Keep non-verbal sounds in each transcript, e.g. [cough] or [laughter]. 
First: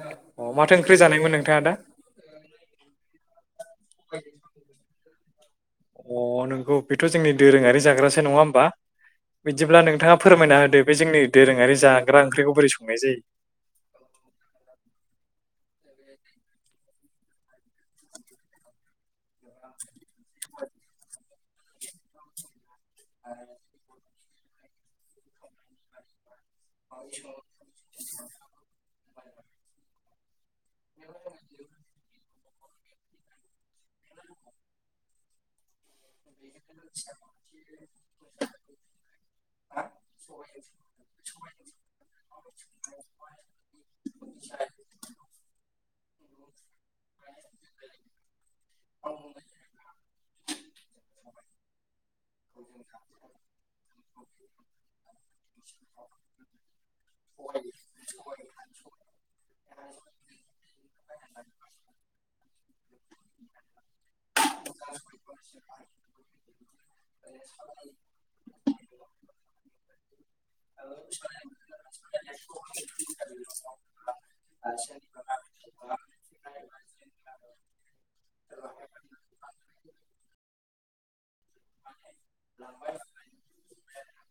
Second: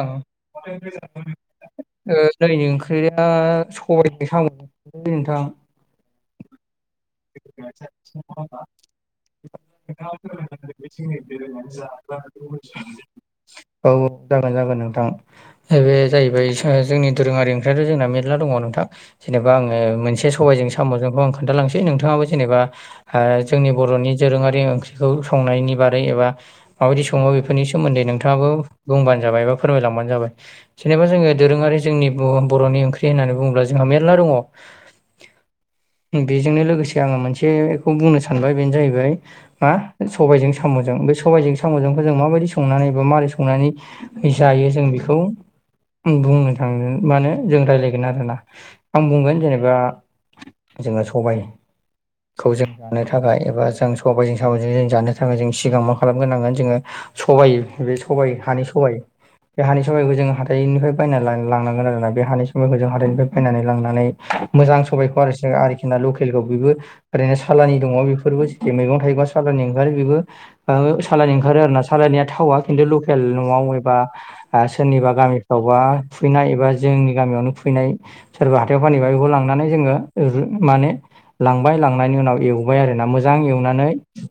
ओं अ' माथो ओंख्रि जानायमोन नोंथाङा दा? ओ दिनै ओंख्रिया सबायजों साम'जों नोंथां। अ' नोंगौ बेथ' जोंनि दोरोङारि जाग्रासो नङा होमबा? बिदिब्ला नोंथाङा फोरमायना होदो बे जोंनि दोरोङारि जाग्रा ओंख्रिखौ बोरै संनाय जायो? औ जागोन जागोन नोंथां जाहैबाय जोंनि दोरोङारि ओंख्रियाथ' जोंना मेरला दङ नोंथां। जेनबा आङो मोनसे सबाइजों साम'जोंखौ आं खोन्थालांनोसै नोंथाङाबो जेनबा ओ जोंनि बर'नि दोरोङारि ओंख्रिखौ संनायनि बारै एबा माबायदि सङो बेफोरनि सोमोन्दै नोंथाङाबो बुंबानो जाबाय एबा फोरमायलांबानो जाबाय जेनबा जोङो दोरोङारि जोंनि बुं बर'नि ओंख्रि होननानै बुङोब्ला जोंहा मेरला दङ बेजोंनो लोगोसे आङो मोनसेखौ बुंनो सानबाय बेनो जाहैबाय मा सबाइजों साम'जों सबाइजों साम'जोंखौ जों माबायदि संनानै बा मारै संनानै जायो जों बेखौ बुंनो थाङो मानो जों रायज्लायगोन आरोना आं बुंगोन जेनबा जोङो सबाइ खौ जों जानो थाखाय एबा जों सबाइजों साम'जों जों जानो थाखाय जों सिगां मा खालामग्रोनांगोन जोङो सबाइ बे सबाइ हानि सबाइ बे हानि सबाइखौ जों हाथाइनिफ्राय बायनानै लांनांगोन आरोना बे हानि समायखौ जों हाथाइनिफ्राय बायनानै लांनानै मोजां सबाइखौ आरो जोङोहाइ जोंना लकेलखौ बेबो ओरैनो सालानि दङ बेफोरबो जे मैगं थाइगंआ सालानि ओंखारो बेबो ओ सालानि ओंखारो आरोना सालाननिया थावा खिन्थु लकेल न'आव एबा सोरनिबा गामिफ्रावबा बा खुवैनाय एबा जोंनि गामियावनो खुवैनाय सोरबा हाथायाव फानहैबाय बेखौ लांनानै जोङो ओ रु माने लांबाय लांनायनि उनाव एवबाय आरोना मोजां एवनानै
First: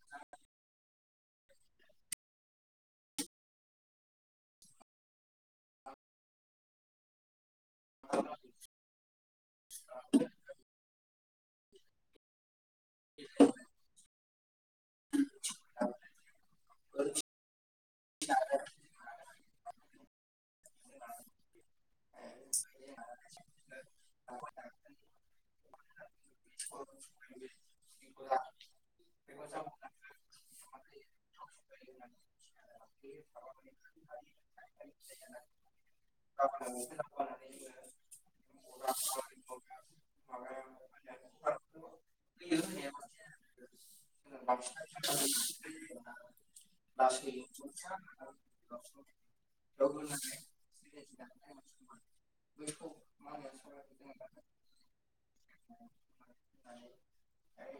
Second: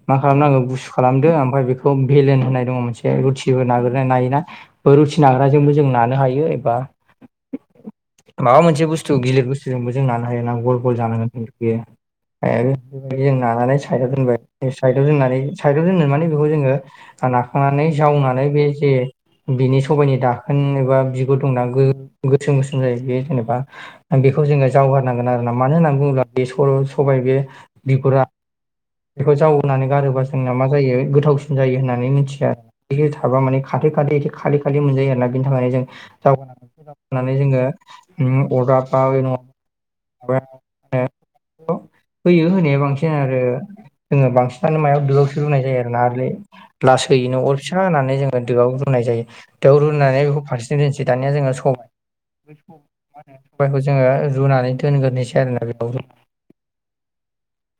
मा खालामनांगौ गुुसु खालामदों ओमफ्राय बेखौ भेलेन होननाय दङ मोनसे रुटिबो नाग्रा नायोना रुटि नाग्राजोंबो जोंङो नानो हायो एबा [unintelligible] माबा मोनसे बुस्थु गिलिर बुस्थु जोंबो जों नानो हायो ना गल गल जानांगोन खिन्थु बेयो ओमफाय आरो जों नानानै साइदाव दोनबाय साइदआव दोननानै साइदाव दोननो माने बेखौ जोङो नाखांनानै जावनानै बे जे बिनि सबायनि दाखोन एबा बिगुर दंना गो गोसोम गोसोम जायो बेयो जेनबा बेखौ जोङो जावगारनांगोन आरो मानो होनना बुङोब्ला बे सर' सबाइ बे बिगुरा बेखौ जावनानै गारोबा जोंना माजायो गोथावसिन जायो होननानै मिथियो आरो बेयो थाबा माने खाथो खादि एसे खालि खालि मोनजायो आरोना बिनि थाखायनो जों जावग्रोनांगौ नानै जोङो ओ अरदाब बा [unintelligible] खौ होयो होनाया बांसिन आरो जोङो बांसिनानो मायाव दोआवसो रुनाय जायो आरोना आरोलै लासैयैनो अर फिसा होननानै जोङो दोआव रुनाय जायो दोआव रुनानै बेखौ फारसेथिं दोनसै दानिया जोङो सबाय मा होनो सबायखौ जोङो रुनानै दोनग्रोनोसै आरोना बेयाव ओमफ्राय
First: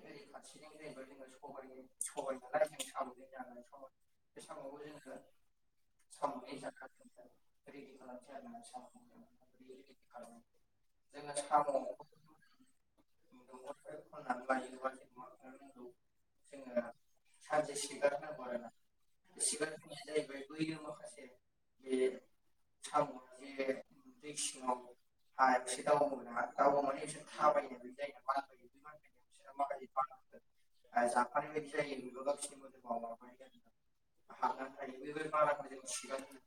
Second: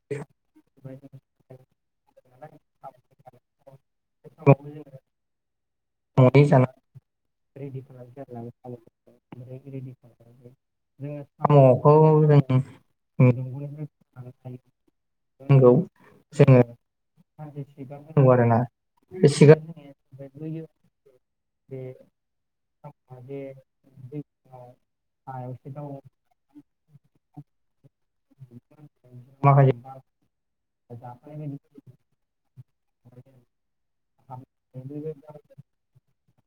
ओरै खाथिजों जेनबा जोङो सबाइ सबाइ नालाय जों साम'जों सामजों जानो बे साम'बो संनानै जोङो सामजों जाना जानो रेडि रिदि खालामसै खालामनानै दोनलाङो आरोना साम' साम'खौ ओमफ्राय रेडि खालामबाय जोङो साम'खौ जों खननानै लायोब्ला जेनबा नंगौ जोङो सानसे खिगार होनांगौ आरोना खिगार होनाया जाहैबाय बैयो बे साम'आ जे दै सिङाव हायावसो दावोना दावो माने बिसोर थाबायो जायो मानबायो बे मानबायनाय माखासे ओ जाफानाय बायदि जायो बेल गावसिनि मोदोमाव हाबनानै थायो बेफोर‌ बादाखौ जों खिगारहोयो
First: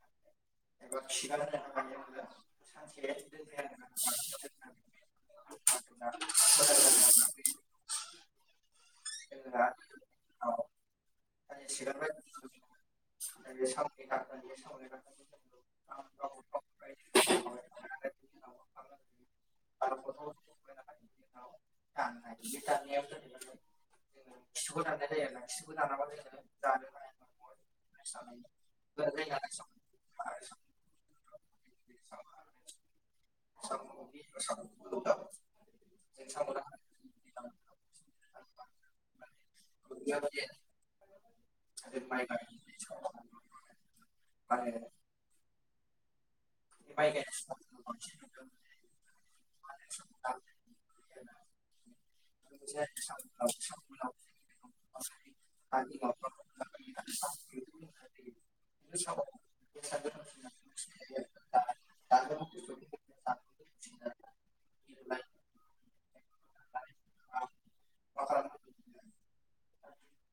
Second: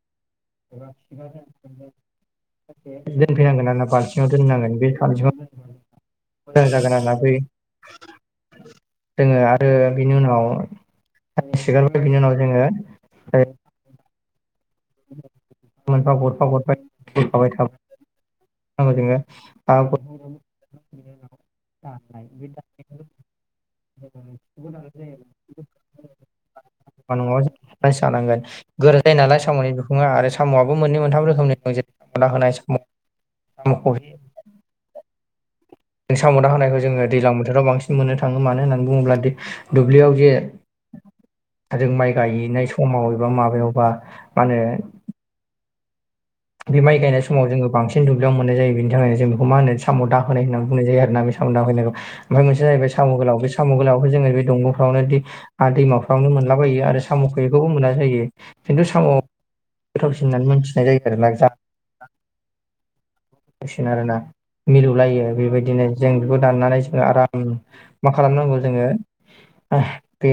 एबा खिगार होनो थाखाय दोनफैनांगोन आरोना बालथिं दोननांगोन बे बालथिङाव दोनबाय दोननाय जागोन आरोना बेै दोङो आरो बिनि उनाव खिगारबाय बिनि उनाव जोङो ओ माबानाय फावयैनो मोनफा गरफा गरफा थैफाबाय थाबायोङो [unintelligible] [unintelligible] बा न'आव नायस्रानांगोन गोरा जायो नालाय साम'नि बिखुङा आरो साम'आबो मोननै मोनथाम रोखोमनि दं जेरै ना होनाय साम' [unintelligible] साम'दना होनायखौ जोङो दैज्लां बोथोराव बांसिन मोननो थाङो मानो होननानै बुङोब्ला दुब्लियाव जे औ । जों माइ गायहनाय समाव एबा माबायावबा मा होनो बे माइ गायनाय समाव जोङो बांसिन दुब्लियाव मोननाय जायो बेनि थाखायनो जों बेखौ मा होनो साम' दाह होनाय होननानै बुंनाय जायो आरोन ना बे [unintelligible] ओमफ्राय मोनसे मोनलाबायो आरो स' खहेखौबो मोना जायो खिन्थु साम' गोथावसिननानै मोनथिनाय जायो आरोना। [unintelligible] आरोना मिलौलायो बेबायदिनो जों बेखौ दाननानै जोङो आराम मा खालामनांगौ जोङो बे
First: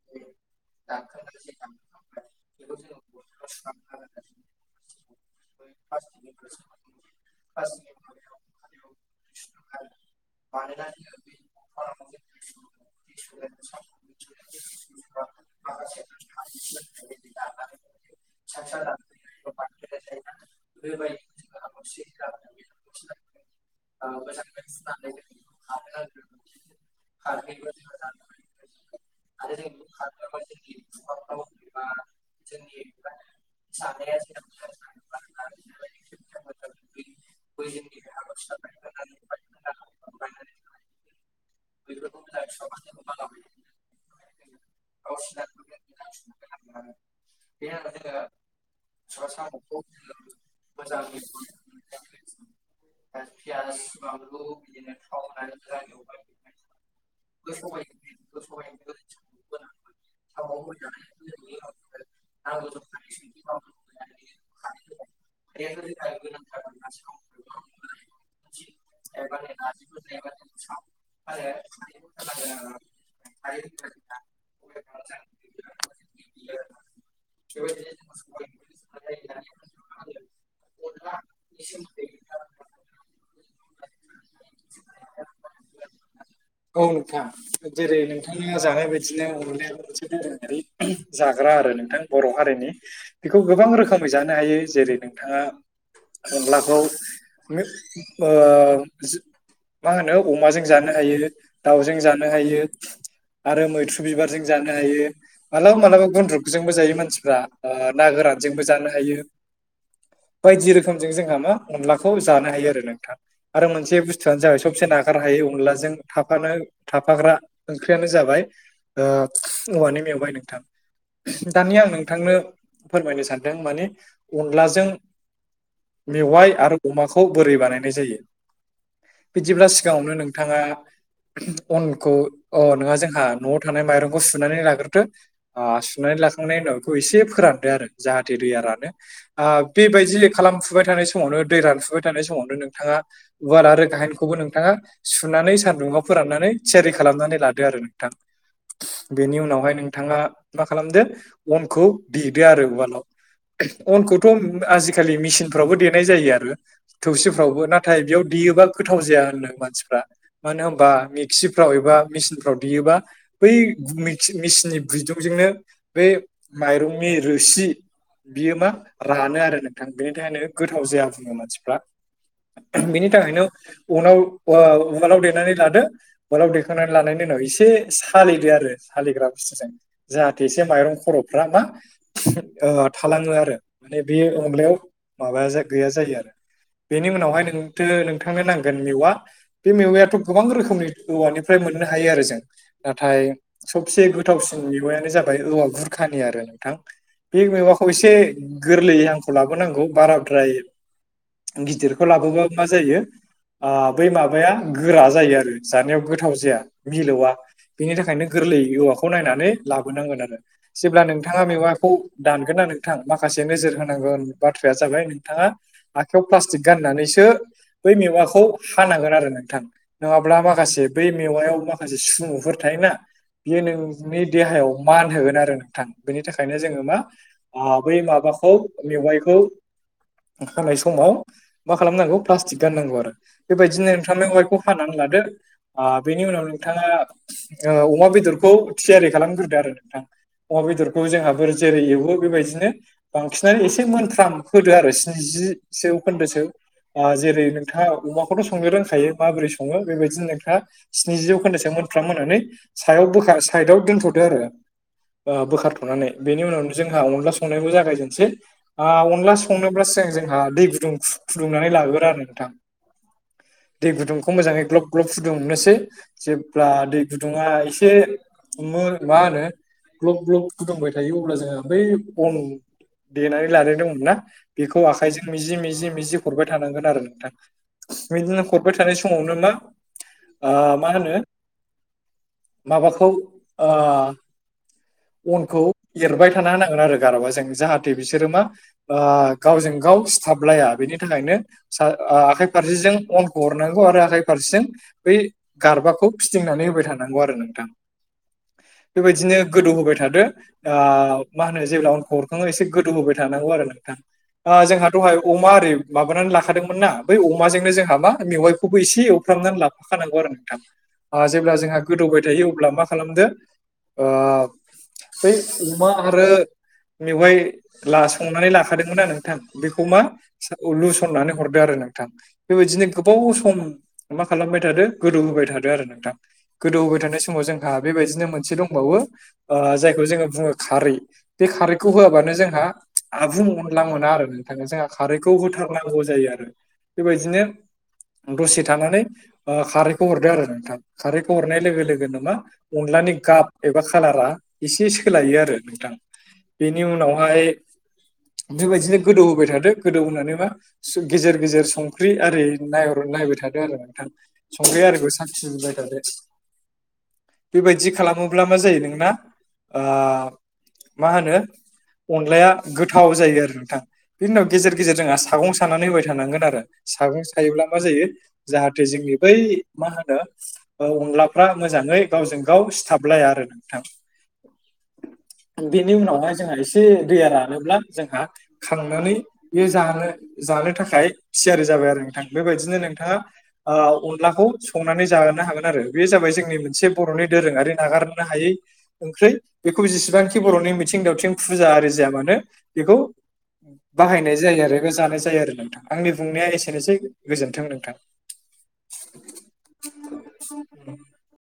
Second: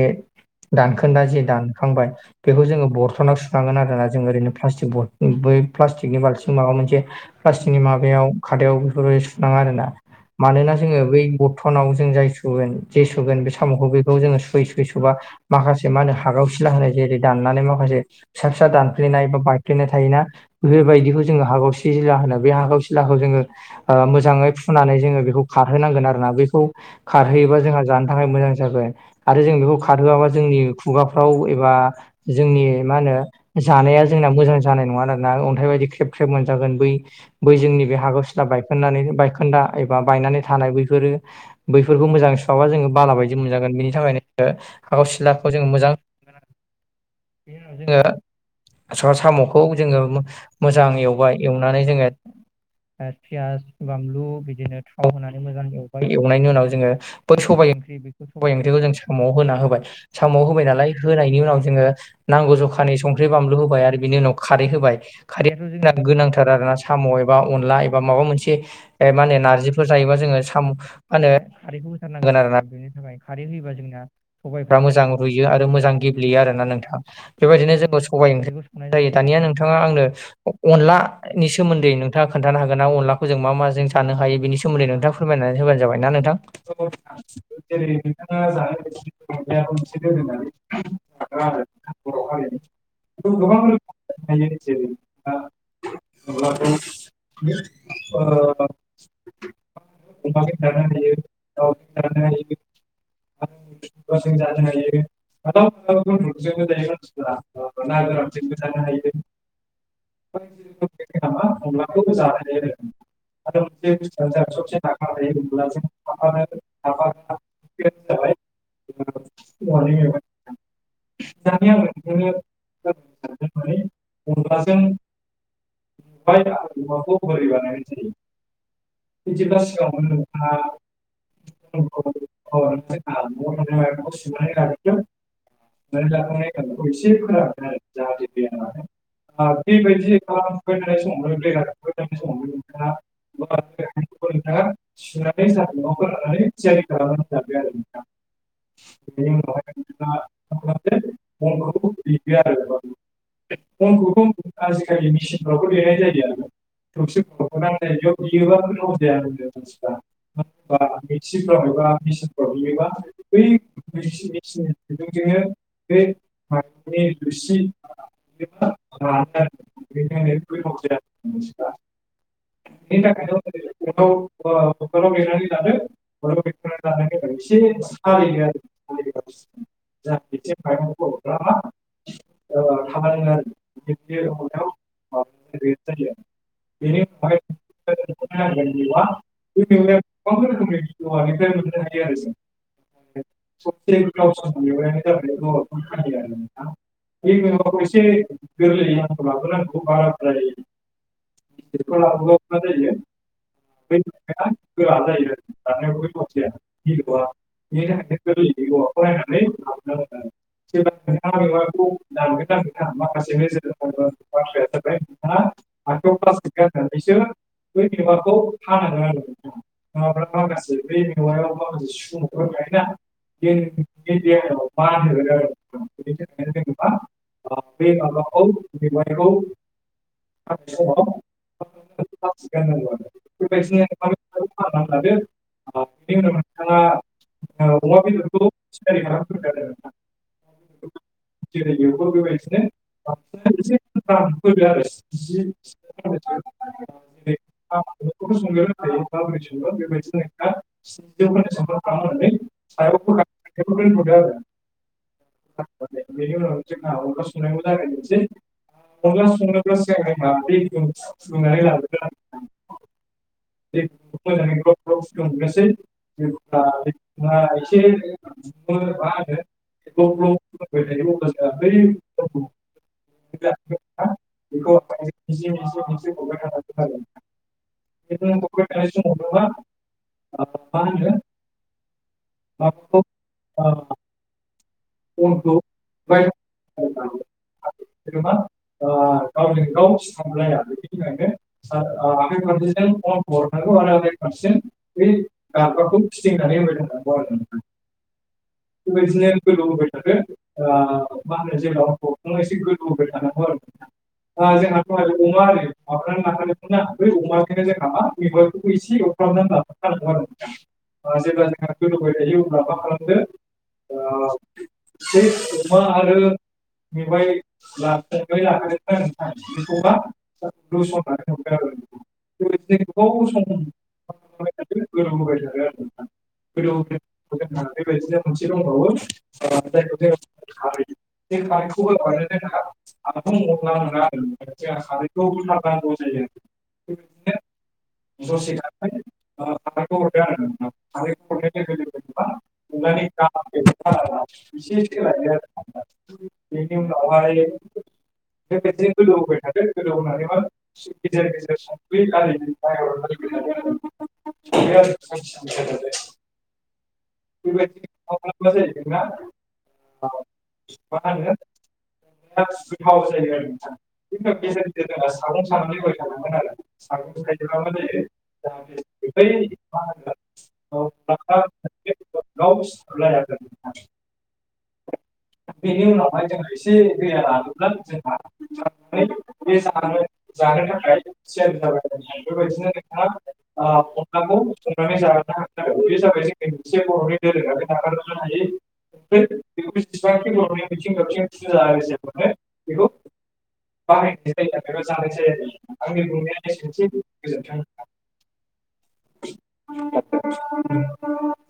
दानखोन्दा जे दानखांबाय बेखौ जोङो बर्थनाव सुखांगोन आरोना जों ओरैनो प्लास्टिक ब प्लास्टिकनि बाल्थिं माबा मोनसे प्लास्टिकनि माबायाव खादायाव मानोना जोङो बै बर्थनाव जों जाय सुगोन जे सुगोन बे साम'खौ बेखौ जोङो बै सैसोबा माखासे मा होनो हागाव सिला होनाय जेरै दाननानै माखासे फिसा फिसा दानफ्लेनाय बा बेनो थायोना बेबायदिखौ जोङो हागावसिजिला होनो बे हागावसिलाखौ जोङो ओ मोजाङै फुनानै जोङो बेखौ खार जाहोनांगोन आरोना बेखौ खारहैयोबा जोंहा जानो थाखाय मोजां जागोन । आरो जों बेखौ खारहोआबा जोंनि खुगाफ्राव एबा जोंनि मा होनो जानाया जोंना मोजां जानाय नङा [unintelligible] बेबायदि ख्रेब ख्रेब मोनजागोन बै बै जोंनि बे हागौ सिला बायखोन्दा एबा बायनानै नाय बैफोरो बेनि थाखायनो हागावसिलाखौ जोङो मोजां मोनगोन आरो जोङो साम'खौ जोङो मोजां एवबाय पियास बानलु बिदिनो थाव हो [unintelligible] सबाय ओंख्रि साम' होना होबाय साम'आव होबाय नालाय होनायनि उनाव जोङो नांगौ जखानि संख्रि बानलु होबाय आरो बि बिनि उनाव खारै होबाय खारैयाथ' जोंना गोनांथार आरो ना साम' एबा अनला एबा माबा मोनसे मा होनो नारजिफोर जायोबा साम' मा ोनो खारैखौ होथारनांगोन आरो जोंना सबाइफ्रा मोजां रुयो आरो मोजां गेब्लेयो आरो ना नोंथां बेबायदिनो जोंङबो सबाइ ओंख्रिखौ संङो नाय जायो दानिया नोंथाङा आंनो अनलानि सोमोन्दै नोंथाङा खोन्थानो हागोन ना अनलाखौ जों मा मा जों सानो हायो बेनि सोमोन्दै? फोरमायनानै होबानो जाबाय ना नोंथां औ नोंथां जेरै । नोंथाङा जानाय बायदिनो अनलायाबो मोनसे दोरोङारि जाग्रा आरो नोंथां बर' [unintelligible] हारिनि गोबां [unintelligible] बिथाङा अनलाखौ ओ मा होनो अमाजों जानो हायो दाउजों जानो हायो । आरो मैथ्रु बिबारजों जानो हायो मालाबा मालाबा गुन्द्रुकजोंबो गन्द्रुजोंबो जायो मानसिफोरा मानसिफ्रा ओ ना गोरा रानजोंबो जानो हायो बायदि रोखोमजों जोंहा मा अनलाखौ बे आरो मोनसे बुस्थुआ जोंहा सबसे नागार हायै होनोब्ला जों अनलाजों थाफान थाफानो थाफाग्रा फोरानो जाबाय ओंख्रियानो जाबाय ओ औवानि मेवाइ दानिया आं नोंथांनो सानदों माने अनलाजों मेवाइ आरो अमाखौ बोरै बानायनाय जायो? बिदिब्ला सिगाङावनो नोंथाङा अनखौ अ नोङा जोंहा न'आव थानाय माइरंखौ सुनानै लाग्रोदो ओ सुनानै लाखांनायनि उनाव इखौ एसे फोरान खानदो आरो जाहाथे दैया रानो ओ बेबायदिले खालामफुबाय थानाय समावनो दै रानफुबाय थानाय समावनो नोंथाङा उवाल आरो गाहेनखौबो नोंथाङा सुनानै सान्दुुंआव फोराननानै थियारि खालामनानै लादो आरो नोंथां। बेनि उनावहाय नोंथाङा मा खालामदो अनखौ देदो आरो उवालाव। [inaudible] अनखौथ' आजिखालि मिसिनफ्रावबो देनाय जायो आरो थौसिफ्रावबो नाथाय बेयाव देयोबा गोथाव जाया होननो मानसिफ्रा मानो होनबा मिक्सिफ्राव एबा मिचिनफ्राव देयोबा बै मैखि मेसिननि [unintelligible] जोंनो बे माइरंनि रोसि बियो मा रानो आरो नोंथां बेनि थाखायनो गोथाव जाया बुङो मानसिफ्रा। बेनि बिनि थाखायनो बेखौ उनाव बथलाव उवा-उवालाव लिरनानै देनानै लादो बथलाव उवालाव दे लिरनानै खांनानै लानानै लानायनि उनाव एसे सालिदो आरो सालिग्रा सालिगासिनो बुस्थुजों जाहाथे एसे माइरं माइरंखौ बर'फ्रा खर'फ्रा मा ओ थालाङो आरो माने बे बियो अरदाबाव अनलायाव माबाया माबानानै जा रेस्ट गैया जायो आरो। बेनि उनावहाय नोंथो नोंथांनो नांगोन मेवा बे मेवायाथ' गोबां रोखोमनि औवानि फ्राय मोननो हायो आरो जों नाथाय सबसे गोथावसिन मैवायानो जाबाय औवा बुरखानि आरो नोंथां। बे [unintelligible] खौ एसे गोरलैयै हांखौ लाबोनांगौ बाराद्राय गिदिरखौ लाबोबा मा जायो ओ बै माबाया गोरा जायो आरो जानायाव गोथाव जाया मिलौवा बेनि थाखायनो गोरलै औवाखौ नायनानै लाबोनांगोन आरो जेब्ला नोंथाङा मेवाखौ दान गोन ना नोंथां माखासे नोजोर होनांगोन बाथ्राया जाबाय नोंथाङा आखायाव प्लास्टिक गाननानैसो बै मेवाखौ हानांगोन आरो नोंथां नङाब्ला माखासे बै मेवायाव माखासे सुमुफोर थायोना बियो नोंनि देहायाव मानहोगोन आरो नोंथां बेनि थाखायनो जोङो मा आ बै माबाखौ मेवाइखौ हानाय थासिगोन समाव मा खालामनांगौ प्लास्टिक गाननांगौ आरो बेबायदिनो नोंथां मेवायखौ हानानै ला लादो आ बेनि उनाव नोंथाङा ओ अमा बेदरखौ थियारि खालामग्रोदो आरो नोंथां। अमा बेदरखौ जोंहाफोर जेरै एवो बेबाय बेबायदिनो दिनो बांसिनानो बांसिनानै एसे मोजां मोनफ्राम होदो आरो जि स्निजि जेरै जौखोन्दोसो बेखौथ' ओ जेरै नोंथाङा अमाखौथ' संनो रोंखायो माबोरै सङो बेबायदिनो नोंथाङा स्निजि जौखोन्दासो मोनफ्राम होनानै सायाव बोखा साइदआव दोनथ'दो आरो ओ बोखारथ'नानै आरो बेनि उनाव उनावनो जोंहा अनला संनायखौ संनायबो जागायनोसै जागायजेननोसै आ अनला संनोब्ला सिगां जोंहा दै गुदुं फु-फुदुंनानै लागोरो आरो नों थां दै गुदुंखौ मोजाङै ग्लब ग्लब दुंनोसै जेब्ला दै गुदुङा एसे मो मा होनो ग्लक ग्लक फुदुंबाय थायो अब्ला जोंहा बै अन देनानै बै लानाय दंमोन ना बेखौ आखाइजों मिजि मिजि मिजि हरबाय थानांगोन आरो नोंथां। बिदिनो हरबाय थानाय समावनो मा ओ मा होनो माबाखौ ओ अनखौ एरबाय थाना होनांगोन आरो गारबाजों जाहाथे बिसोरो मा ओ गावजों गाव गाव सिथाबलाया बेनि थाखायनो सा आखाइ फारसेजों अनखौ हरनांगौ आरो आखाइ फारसेजों बै गारबाखौ फिदिंनानै होबाय थानांगौ आरो नोंथां बेबायदिनो गोदौ होबाय थादो ओ मा होनो जेब्ला अनखौ हरखाङो एसे गोदौ होबाय थानांगौ आरो नोंथां। ओ जोंहाद'हाय अमा ओरै माबानानै लाखादोंमोन ना बै अमाजोंनो जोंहा मा मेवाइखौबो एसे एफ्रामनानै लाफाखानांगौ आरो नोंथां ओ जेब्ला जोंहा गोदौबाय थायो अब्ला मा खालामदो ओ बै अमा आरो मेवाइ ला संनानै लाखादोंमोनना नोंथां बेखौ मा सो लुसननानै हरदो आरो। नोंथां बेबायदिनो गोबाव सम मा खालामबाय थादो गोदौ होबाय थादो आरो नोंथां गोदौ दौहोबाय थानाय समाव जोंहा बेबायदिनो मोनसे दंबावो ओ जायखौ जोङो बुङो खारै बे खारैखौ होआबानो जोंहा आबुं अनला मोना आरो थाखाय जोंहा खारैखौ होथारनांगौ जायो आरो बेबायदिनो दसे थानानै ओ खारैखौ हरदो आरो नोंथां खारैखौ हरनाय लोगो लोगोनो मा अनला लानि गाब एबा खालारा एसे सोलायो आरो नोंथां बेनि उनावहाय बेबादिनो गोदौ होबाय थादो गोदौ होनानै मा सो गेजेर गेजेर संख्रि आरि आर मा नायहर होनो नायबाय गोथाव थादो जायो आरो नोंथां नोंथां संख्रि आरोखौ सानसिनबाय थादो बेनि बेबायदि खालामोब्ला मा जायो नोंना [unintelligible] ओ मा होनगोन अनलाया गोथाव जायो आरो नोंथां बिनि उनाव गेजेर गेजेर जोंहा सागं सानानै होबाय थानांगोन आरो सागं सायोब्ला मा जायो जाहाथे जोंनि बै मा होनो ओ अब्ला अनलाफ्रा मोजां ङै गावजों गाव सिथाबलाया आरो नोंथां बेनि उनावहाय जोंहा एसे दैया रानोब्ला जोंहा खांनानै बे जानो जानो थाखाय थियारि जाबाय आरो नोंथां बेबायदिनो नोंथाङा ओ अनलाखौ संनानै जा नो हागोन आरो बे जाबाय जोंनि मोनसे बरनि दोरोंआरि नागारनो हायै ओंख्रै बेखौ जेसेबांखि बरनि मिथिं दावथिं फुजा आरि जाया मानो बेखौ बाहायनाय जायो आरो एबा जानाय जायो आरो नोंथां आंनि बुंनाया एसेनोसै गोजोन्थों नोंथां [inaudible] [unintelligible]